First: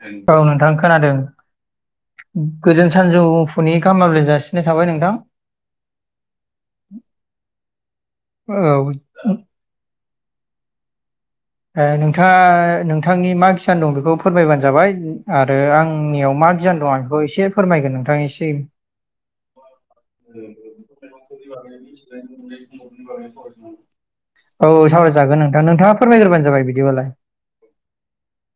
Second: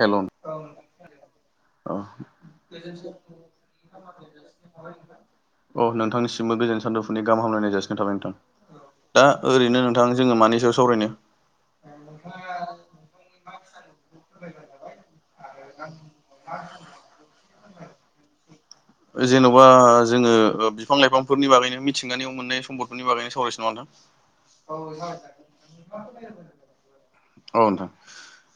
Hello औ नोंथां खोनादों औ गोजोन सानजौफुनि गाहाम माब्रै जासिननाय थाबाय नोंथां औ नोंथांनिसिमबो गोजोन सानदुंफोरनि गाहामलायनाय जासिगोन थाबाय नोंथां औ दा ओरैनो नोंथां जोङो मानि सायाव सावरायनो नोंथाङा नोंथांनि मा किसान दं बेखौ फोरमायबानो जाबाय आरो आंनियाव मा गियान दं आं बेखौ एसे फोरमायगोन नोंथांनिसिम [unintelligible] जेन'बा जोङो बिफां लाइफांफोरनि बागैनो मिथिंगानि मोननाय सम्पदफोरनि बागैनो सावरायसै नङा नोंथां औ सावरायागोन नोंथां नोंथाङा फोरमायग्रोबा जाबाय बिदिलाय औ नोंथां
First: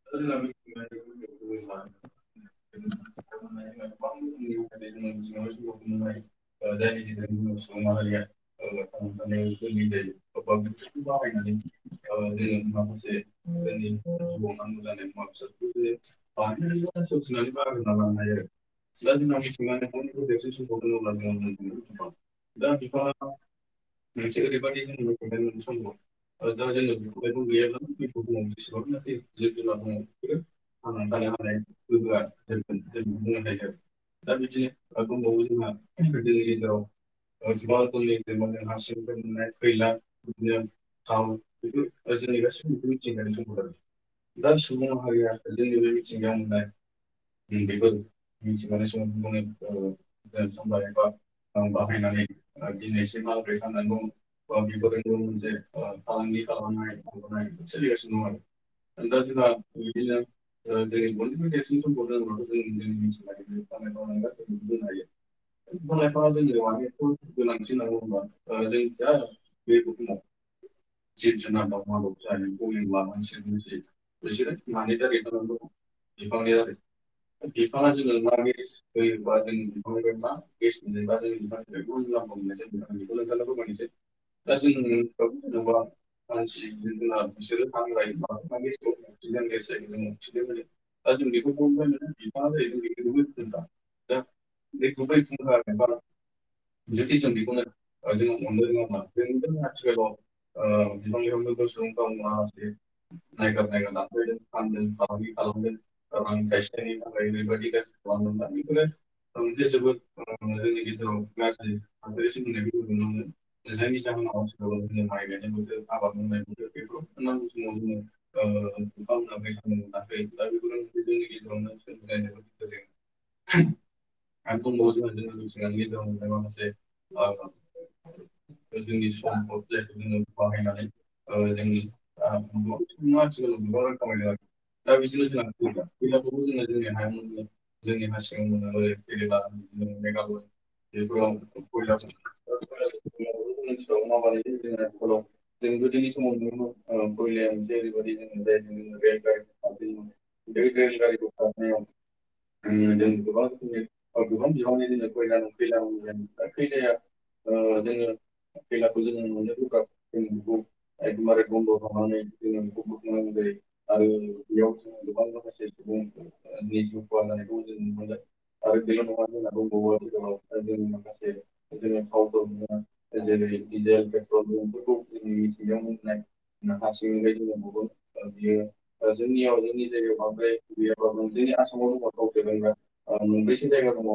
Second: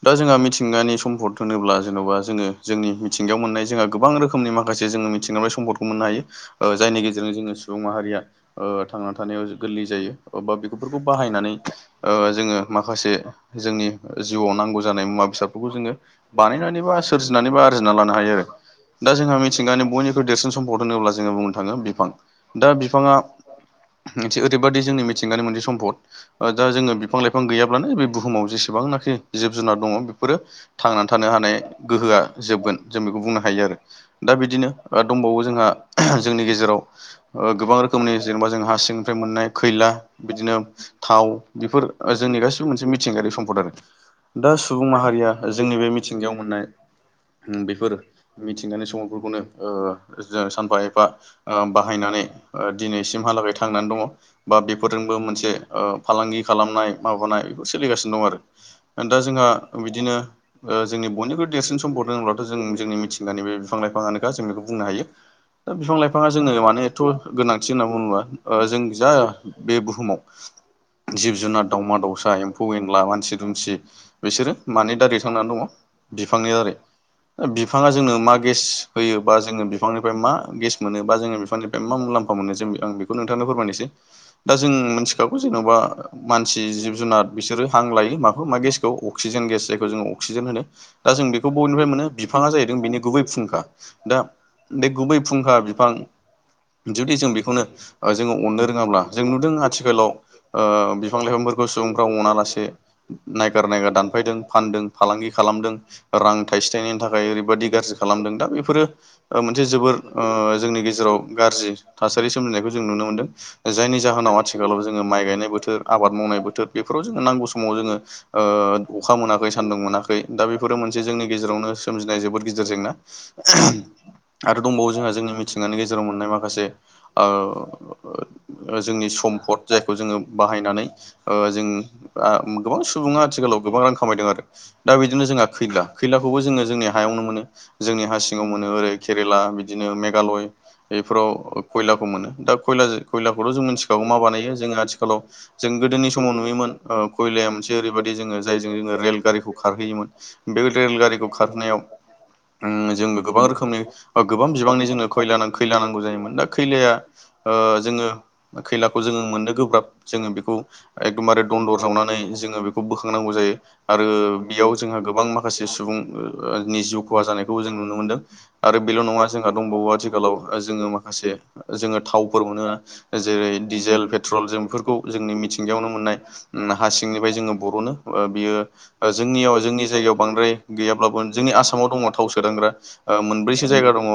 दा जोंहा मिथिंगानि सम्फद होनोब्ला जेन'बा जोङो जोंनि मिथिंगायाव मोननाय जोंहा गोबां रोखोमनि मा मासे जोङो मिथि जेन'बा सम्पदखौ मोननो हायो ए जायनि गेजेरजों जोङो सुबुं माहारिया ओ थांनानै थानायाव गोरलै जायो बा बेफोरखौ बाहायनानै जोङो माखासे जोंनि जिउआव नांगौ जानाय मुवा बेसादफोरखौ जोङो बानायनानैबा सोरजिनानै बा आरजिना लानो हायो आरो दा जोंहा मिथिंगानि बयनि बेखौ देरसिन सम्पद होनोब्ला जोङो बुंनो थाङो बिफां दा बिफाङा मोनसे ओरैबादि जोंनि मिथिंगानि मोनसे सम्पद दा जो बिफां लाइ फां गैयाब्लानो बे बुहुमाव जेसेबांनाखि जिब जुनार दङ बेफोरो थांनानै थानो हानाय गोहोआ जोबगोन जों बेखौ बुंनो हायो आरो दा बिदिनो दंबावो जोंहा जोंनि गेजेराव गोबां रोखोमनि जेनेबा जों हार सिंनिफ्राय मोननाय खैला बिदिनो थाव बेफोर जोंनि गासिबो मोनसे मिथिंगायारि सम्पद आरो दा सुबुं माहारिया जोंनि बे मिथिंगायाव मोननाय उम बेफोर मिथिंगानि सम्पदफोरखौनो ओ जों सानफा एफा बाहायनानै दिनैसिमहालागै थांनानै दङ बा बेफोरजोंबो मोनसे ओ फालांगि खालामनाय माबानाय बेखौ सोलिगासिनो दं आरो दा जोंहा बिदिनो जोंनि बयनिख्रुइ देरसिन समफोरदोंब्ला जों जोंनि मिथिंगानि बे बिफां लाइफाङानोखा जों बेखौ बुंनो हायो दा बिफां लाइफाङा जोङनो माने एथ' गोनांथि होनना बुङोब्ला जों जा बे बुहुमाव जिब जुनार दं दावमा दावसा एम्फौ एनला मानसि दुमसि बिसोरो मानि दारै थांनानै दङ बिफांनि दारै बिफाङा जोंनो मा गेस होयो बा जोङो बिफांनिफ्राय मा गेस मोनो बा जोङो बिफांनिफ्राय मा मुलाम्फा मोनो जों आं बेखौ नोंथांनो फोरमायनोसै दा जों मिथिखागौ जेन'बा मानसि जिब जुनार बिसोर हां लायो माखौ मा गेसखौ अक्सिजेन गेस जायखौ जोङो अक्सिजेन होनो दा जों बेखौ बयनिफ्राय मोनो बिफाङा जाहैदों बेनि गुबै फुंखा दा बे गुबै फुंखा बिफां जुदि जों बेखौनो जोङो अननो रोङाब्ला जों नुदों आथिखालाव बिफां लाइफांफोर बे सुबुंफ्रा अनालासे नायगार नायगार दानफायदों फानदों फालांगि खालामदों रां थायसे थायननायनि थाखाय ओरैबादि गाज्रि खालामदों दा बे बेफोरो मोनसे जोबोर जोंनि गेजेराव गाज्रि थासारि सोमजिनायखौ जों नुनो मोनदों जायनि जाहोनाव आथिखालाव जोङो माइ गायनाय बोथोर आबाद मावनाय बोथोर बेफोराव जोङो नांगौ समाव जोङो अखा मोनाखै सान्दुं मोनाखै दा बेफोरो मोनसे जोंनि गेजेरावनो सोमजिनाय जोबोद गिदिर जेंना [inaudible] आरो दंबावो जोंहा जोंनि मिथिंगानि गेजेराव मोननाय माखासे जोंनि सम्फद जायखौ जोङो बाहायनानै [unintelligible] ओ जोंथ जों गोबां सुबुङा नङा आथिखालाव गोबां रां खामायनो खामायदों आरो दा बिदिनो' जोंहा खैला फेलाबो खैलाखौबो जोङो जोंनि हायावनो मोनो हायोन जोंनि हा सिङाव मोनो ओरै फेला केरेला बिदिनो मेगालय मेघालय [unintelligible] बेबो बेफोराव आंयाव खयलाखौ मोनो दा खयला खयलाखौथ' जों मिथिखागौ मा माबानाय बानायो जोङो जोो आथिखालाव फलाव जों गोदोनि जोंबो [unintelligible] समाव नुयोमोन ओ खयलाया मोनसे ओरैबायदि जोङो जायजों जोङो रेलगारिखौ खारहोयोमोन बे रेल गारिखौ रेलगारिखौ खारनायाव खारहोनायाव ओम उम जोङो जों गोबां रोखोमनि बा गोबां बिबांनि जोंनो खय खैला नांगौ जायोमोन दा खैलाया जोङो खैलाखौ जोङो मोननो गोब्राब जोङो बेखौ एकदमबारे दनन्दर जावनानै जोङो बेखौ बोखांनांगौ जायो आरो बेयाव जोंहा गोबां मा माखासे सुबुंनि जिउ खहा जानायखौबो जों नुनो मोनदों आरो बेल' नङा जोंहा दंबावो आथिखालाव जोङो माखासे जोङो थावफोर मोनो जेरै डिजेल पेट्रल जों बेफोरखौ जोंनि मिथिं सिंगायावनो मोननाय हा सिंनिफ्राय जोङो बर'नो बियो जोंनियाव जोंनि जायगायाव बांद्राय गैयाब्लाबो जोंनि आसामाव दङ थाव सोदांग्रा मोनब्रैसो जायगा दङ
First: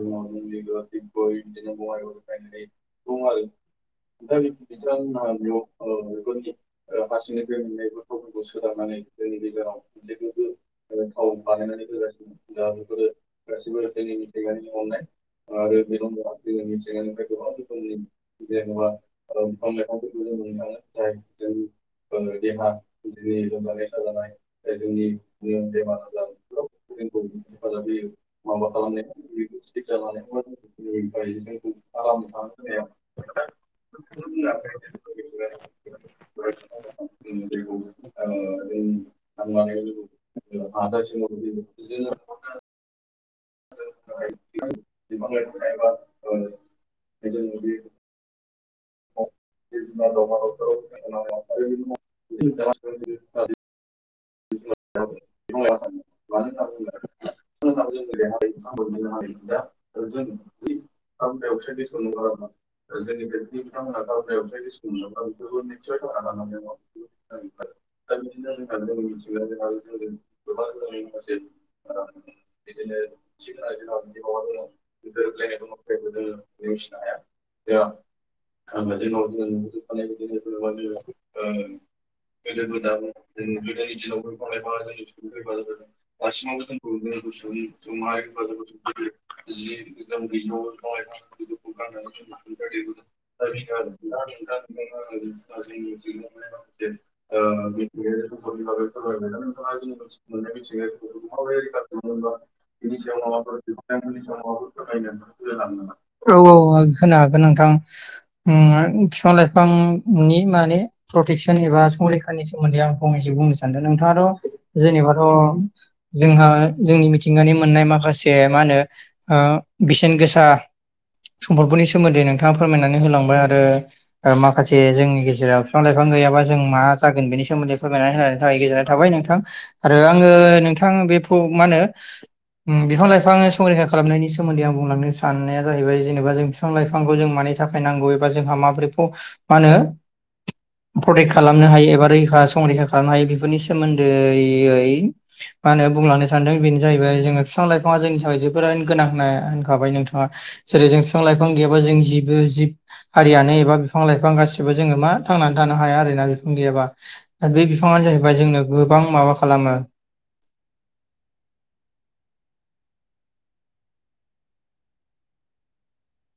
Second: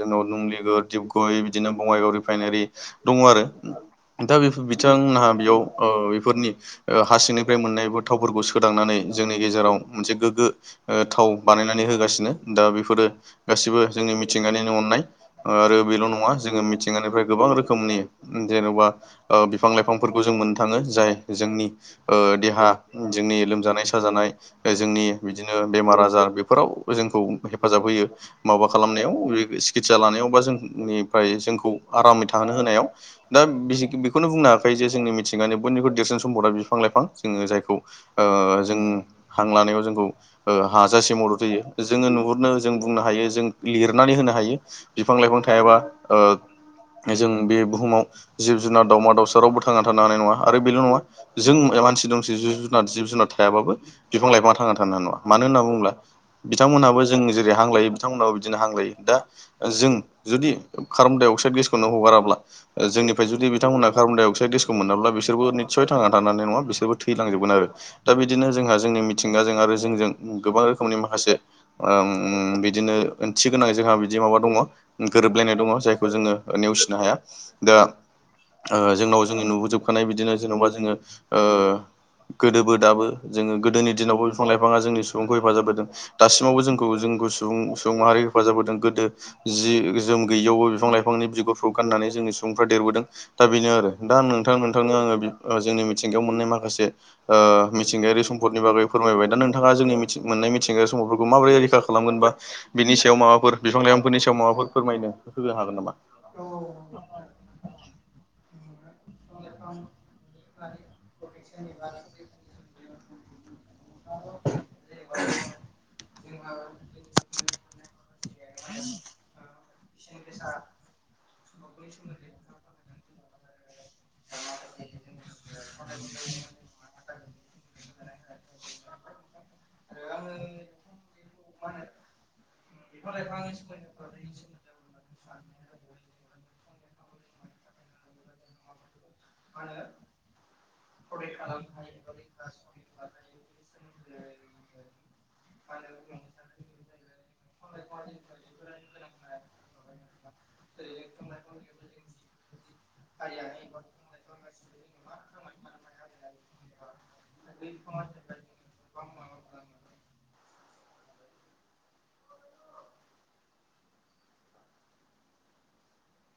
जोंनाव नुंलिगुर डपगय बिदिनो बङाइगाव रिफाइनारि दङ आरो दा बेफोर बिथांमोनहा बेयाव बेफोरनि हारसिंनिफ्राय मोननायबो थावफोरखौ सोदांनानै जोंनि गेजेराव मोनसे गोग्गो थाव बानायनानै होगासिनो दा बेफोरो गासिबो जोंनि मिथिंगानिनो अननाय आरो बेल' नङा जोङो मिथिंगानिफ्राय गोबां रोखोमनि जेन'बा बिफां लाइफांफोरखौ जों मोननो थाङो जाय जोंनि देहा जोंनि लोमजानाय साजानाय जोंनि बिदिनो बेमार आजार बेफोराव जोंखौ हेफाजाब होयो माबा खालामनायाव बे सिकित्सा लानायाव बा जोंनिफ्राय जोंखौ आरामै थाहोनो होनायाव दा बेखौनो बुंनो हायाखै जे जोंनि सिंनो बयनिख्रुइ देरसिन सम्पदा बिफां लाइफां जों जायखौ जों हां लानायाव जोंखौ हाजासे मदद होयो जोङो नुहुरनो जों बुंनो हायो जों लिरनानै होनो हायो बिफां लाइफां थायाबा जों बे बुहुमाव जिब जुनार दावमा दावसा रावबो थांना थानो हानाय नङा आरो बेल नङा जों मानसि दंसे जिब जुनार जिब जुनार थायाबाबो बिफां लाइफां थांना थ नङा मानो होनना बुङोब्ला बिथांमोनहाबो जों जेरै हां लायो बिथांन बिदिनो हांलायो दा जों जुदि कार्बन डाइ अक्साइद गेसखौनो हगाराब्ला जोंनिफ्राय जुदि बिथांमोना कार्बनडाइ अक्साइड गेसखौ मोनाब्ला बिसोरबो निस्सय थांना थांनानै नङा बिसोरबो थैलांजोबगोन आरो दा बिदिनो जोंहा जोंनि मिथिंगाजों आरो जोंजों गोबां रोखोमनि माखासे बिदिनो ओंथि गोनां जोंहा बिदि माबा दङ गोरोबलायनाय दङ जायखौ जोङो नेवसिनो हाया दा जोंनाव जोङो नुबोजोबखानाय बिदिनो जेनबा जोङो गोदोबो दाबो जोङो गोदोनि दिनावबो बिफां लाइफाङा जोंनि सुबुंखौ हेफाजाब होदों दासिमावबो जोंखौ जोंखौ सुबुं सुबुं माहारि हेफाजाब होदों गोदो जि जोम गैयियावबो बिफां लाइफांनि बिगुरफोरखौ गाननानै जोंनि सुबुंफ्रा देरबोदों दा बेनो आरो दा नोंथां नोंथांनो आङो जोंनि मिथिंगायाव मोननाय माखासे मिथिंगायारि सम्पदनि बागै फोरमायबाय दा नोंथाङा जोंनि मिथि मोननाय मिथिंग्रा समफोरखौ माबोरै रैखा खालामगोन बा बिनि सायाव फोरा माबाफोर बिफां लाइफांफोरनि सायाव माबाफोर फोरमायनो होनो हागोन नामा? औ औ खोना नोंथां बिफां लाइफांनि माने प्रटेकसन एबा नि सोमोन्दैं फंनैसो बुंनो सानदों नोंथाङाथ जेनेबाथ जोंहा जोंनि मिथिंगानि मोननाय माखासे मा होनो बेसेन गोसा सम्पदफोरनि सोमोन्दै नोंथाङा फोरमायनानै होलांबाय आरो माखासे जोंनि गेजेराव बिफां लाइफां गैयाबा जों मा जागोन बेनि सोमोन्दै फोरमायनानै होन थाखाय गोजोननाय थाबाय नोंथां आरो आङो नोंथां बे मा होनो बिफां लाइफां संरैखा खालामनायनि सोमोन्दै आं बुंलांनो साननाया जाहैबाय जेनेबा जों बिफां लाइफांखौ जों मानि थाखाय नांगौ एबा जोंहा माबोरैखौ मा होनो प्रटेक्ट खालामनो हायो एबा रैखा संरैखा खालामनो हायो नि सोमोन्दै मा होनो बुंलांनो सानदों बेनो जाहैबाय जोङो बिफां लाइफाङा जोंनि थाखाय जोबोर गोनां होनना होनखाबाय नोंथाङा जेरै जों बिफां लाइफां गैयाबा जों जिबो जिब हारियानो एबा बिफां बिफां लाइफां गासिबो जोङो मा थांनानै थानो हाया आरोोना बिफां गैयाबा दा बे बिफाङानो जाहैबाय ओमफ्राय जोंनो गोबां माबा खालामो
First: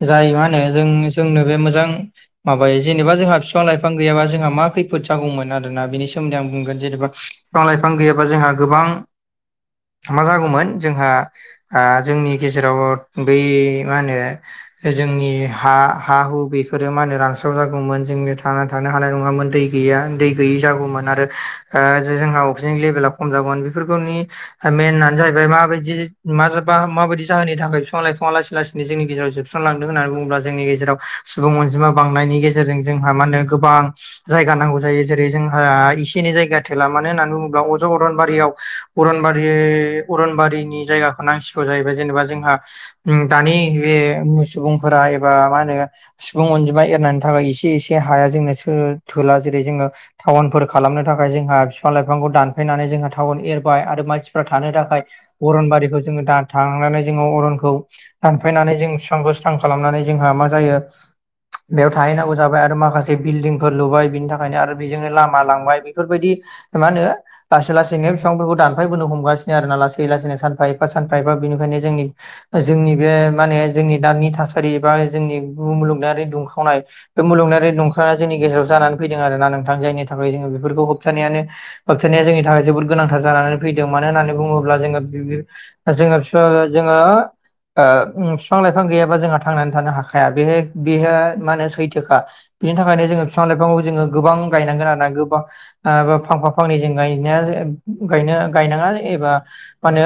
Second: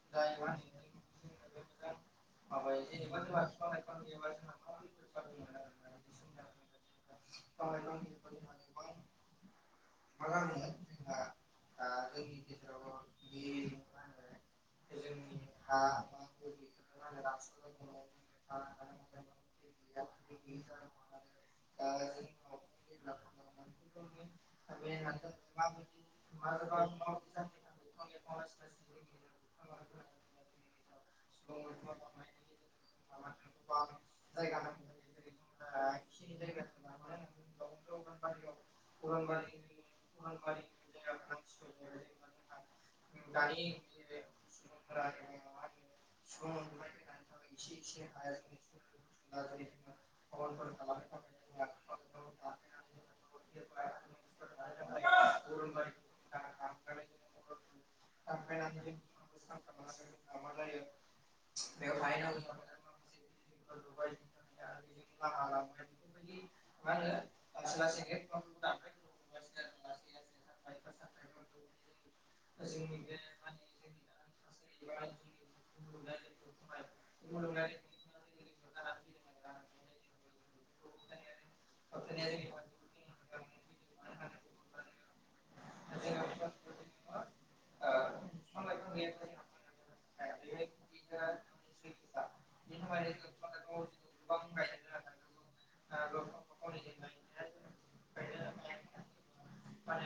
जाय मा होनो जों जोंनो बे मोजां माबायो जेनेबा जोंहा बिफां लाइफां गैयाबा जोंहा मा खैफोद जागौमोन आरोना बेनि सोमोन्दै आं बुंगोन जेनेबा बिफां लाइफां गैयाबा जोंहा गोबां मा जागौमोन जोंहा जोंनि गेजेराव बै मानो जोंनि हा हा हु बेफोरो मा होनो रानस्राव जागौमोन जोंनो थांना थानो हानाय नङामोन दै गैया दै गैयै जागौमोन आरो जोंहा अक्सिजेन लेभेला खम जागौमोन बेफोरखौनि मेनानो जाहैबाय माबायदि मा जाबा माबायदि जाहोननि थाखाय बिफां लाइफाङा लासै लासैनो जोंनि गेजेराव जोब सुसनलांदों होननानै बुङोब्ला जोंनि गेजेराव सुबुं अनजिमा बांनायनि गेजेरजों जोंहा मा होनो गोबां जायगा नांगौ जायो जेरै जोंहा एसे एनै जायगा थेला मानो होननानै बुङोब्ला अज' अरनबारियाव अरनबारि अरनबारिनि जायगाखौ नांसिगौ जाहैबाय जेनेबा जोंहा दानि बे सुबुंफोरा एबा मा होनो सुबुं अनजिमा एरनायनि थाखाय एसे एसे हाया जोंनो थोला जेरै जोङो टाउनफोर खालामनो थाखाय जोंहा बिफां लाइफांखौ दानफैनानै जोंहा टाउन एरबाय आरो मानसि थानो थाखाय अरन बारिखौ जोङो थांनानै जोङो अरनखौ दानफायनानै जों बिफांखौ बो स्रां खालामनानै जोंहा मा जायो बेयाव थाहैनांगौ जाबाय आरो माखासे बिल्डिंफोर लुबाय बिनि थाखायनो आरो बेजोंनो लामा लांबाय बेफोरबायदि मा होनो लासै लासैनो बिफांफोरखौ दानफायबोनो हमगासिनो आर ना लासै लासैनो सानफा एफा सानफा एफा बिनिफ्रायायनो जोंनि जोंनि बे माने जोंनि दानिानि थासारि बा जोंनि मुलुगनारि दुंखावनाय बे मुलुगारि दंखा जोंनि गेजेराव जानानै फैदों आरोना नोंथां जायनि थाखाय जोङो बेफोरखौ होबथानायानो होबथानाया जोंनि थाखाय जोबोद गोनांथार जानानै फैदों मानो होननानै बुङोब्ला जोङो जोंहा बि जोङो बिफां लाइफां गैयाबा जोंहा थांनानै थानो हाखाया बेह बेहा मा होनो सैथोखा बिनि थाखायनो जोङो बिफां लाइफांखौ जोङो गोबां गायनांगोन आरोना गोबां फांफा फांनै जों गायनायनो गायनाङा एबा मा होनो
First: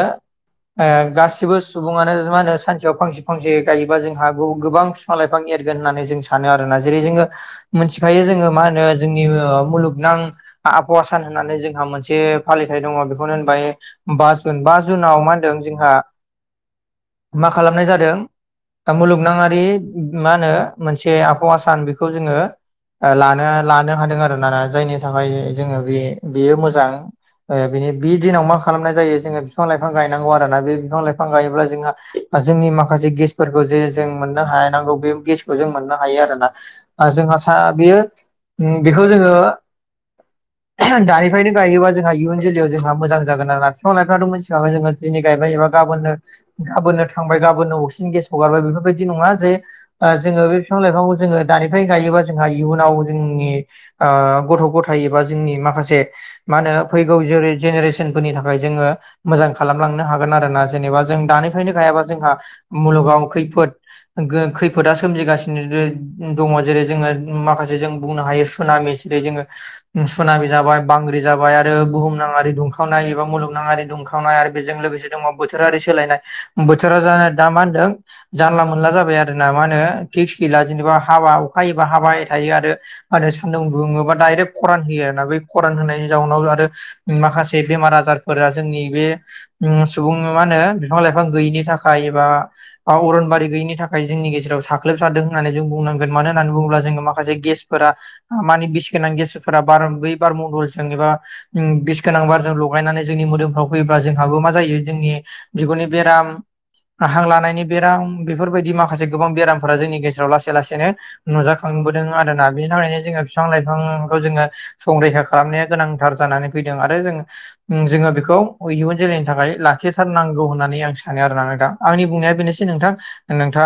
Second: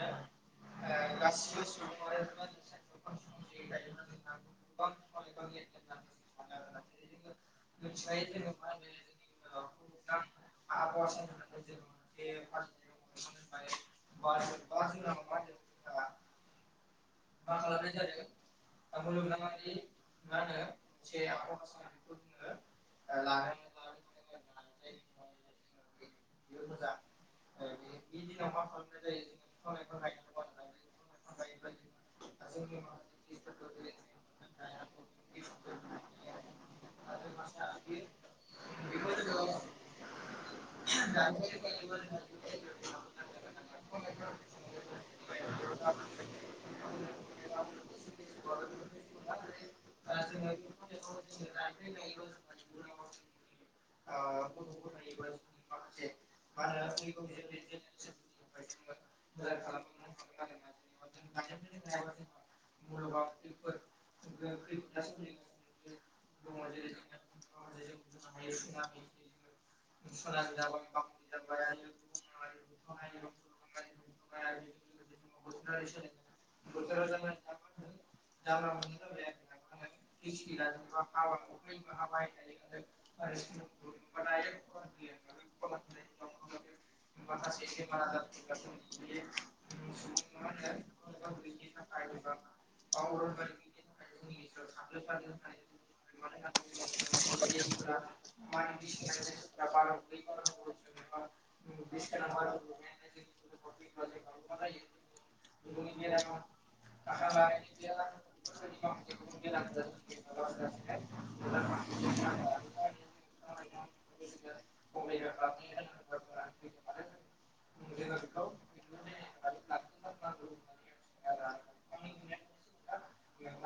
गासिबो सुबुङानो मा होनो सानसेयाव फांसे फांसे गायोबा जोंहा गोबां बिफां लाइफां एरगोन होननानै जों सानो आरोना जेरै जोङो मोनथिखायो जोङो मा होनो जोंनि मुलुगनां आबहावा सान होननानै जोंहा मोनसे फालिथाय दङ बेखौनो होनबाय बा जुन बा जुनाव मा होनदों जोंहा मा खालामनाय जादों दा मुलुगनाङारि मा होनो मोनसे आबहावा सान बेखौ जोङो लानो लानो हादों आरो ना जायनि थाखाय जोङो बे बेयो मोजां बिनि बि दिनाव मा खालामनाय जायो जोङो बिफां लाइफां गायनांगौ आरोना बे बिफां लाइ फां गायोब्ला जोंहा जोंनि मा माखासे गेसफोरखौ जे जों मोननो हानांगौ बे गेसखौ जों मोननो हायो आरोना जोंहा सा बेयो बेखौ जोङो दानिफ्रायनो गायोबा जोंहा इयुन जोलै जोंहा मोजां जागोन आरो ना बिफां लाइफाङाव मिथिखाबाय दिनै गायबाय गाबोननो गाबोननो थांबाय गा बोननो अक्सिजेन गेसखौ हरबाय बेफोरबायदि नङा जे जोङो बे बिफां लाइफांखौ जोङो दानिफ्राय गायोबा जोंहा इयुनाव जोंनि ओ गथ' गथाय एबा जोंनि माखासे मा होनो फैगौ जे जेनेरेसन रेसन फोरनि थाखाय जोङो मोजां खालामलांनो हागोन आरो ना जेनेबा जों दानिफ्रायनो गायाबा जोंहा मुलुगाव खैफोद खैफोदा सोमजिगासिनो दङ जेरै जोङो माखा जों बुंनो हायो सामि जेरै जोङो सुनामि जाबाय बांग्रि जाबाय आरो बुहुमनाङारि दुं खावनाय एबा मुलुगनाङारि दुंखावनाय आरो बेजों लोगोसे दङ बोथोरारि सोलायनाय बोथोरा जानो दा मा होनदों जानला मोनला जाबाय आरो ना मा होनो फिक्स गैला जेनेबा हाबा होबा हाबाय थायो आरो सान्दुं बुङोबा डाइरेक्ट खरान होयो आरोना बे खरान होनायनि जाउनाव आरो माखासे बेमार आजारफोरा जोंनि बे सुबुं मा होनो बिफां लाइ फां गैयिनि थाखाय अरनबारि गैयिनि थाखाय जोंनि गेजेराव साग्लोबसारदों होननानै जों बुंनांगोन मानो होननानै बुङोब्ला जोङो माखासे गेसफोरा मानि बिसि गोनां गेसफोरा बार बै बार मण्डलजों एबा बिस गोनां बारजों लगायनानै जोंनि मोदोमफ्राव फैयोब्ला जोंहाबो मा जायो जोंनि बिगुरनि बेराम हां लानायनि बेराम बेफोरबायदि माखासे गोबां बेरामफोरा जोंनि गेजेराव लासै लासैनो नुजाखांबोदों आरोना बिनि थाखायनो जोङो बिफां लाइफांखौ जोङो संरैखा खालामनाया गोनांथार जानानै फैदों आरो जों जोङो बेखौ इयुन जोलैनि थाखाय लाखिथारनांगौ होननानै आं सा सानो आरो ना नों थां आंनि बुंनाया बेनोसै नोंथां नोंथां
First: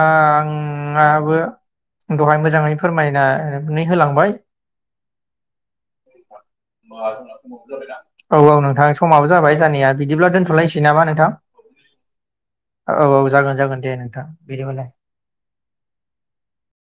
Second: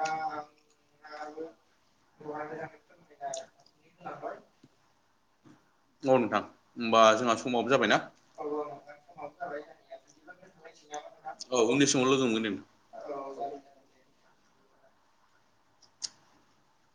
आङाबो दहाय मोजाङै फोरमायनानै होलांबाय औ नोंथां होमबा जोंहा समाबो जाबायना [unintelligible] औ औ नोंथां समाबो जाबाय जानाया बिदिब्ला दोनथ'लायसै नामा नोंथां औ उननि समाव लोगो मोनगोन औ औ जागोन जागोन दे नोंथां बिदिबालाय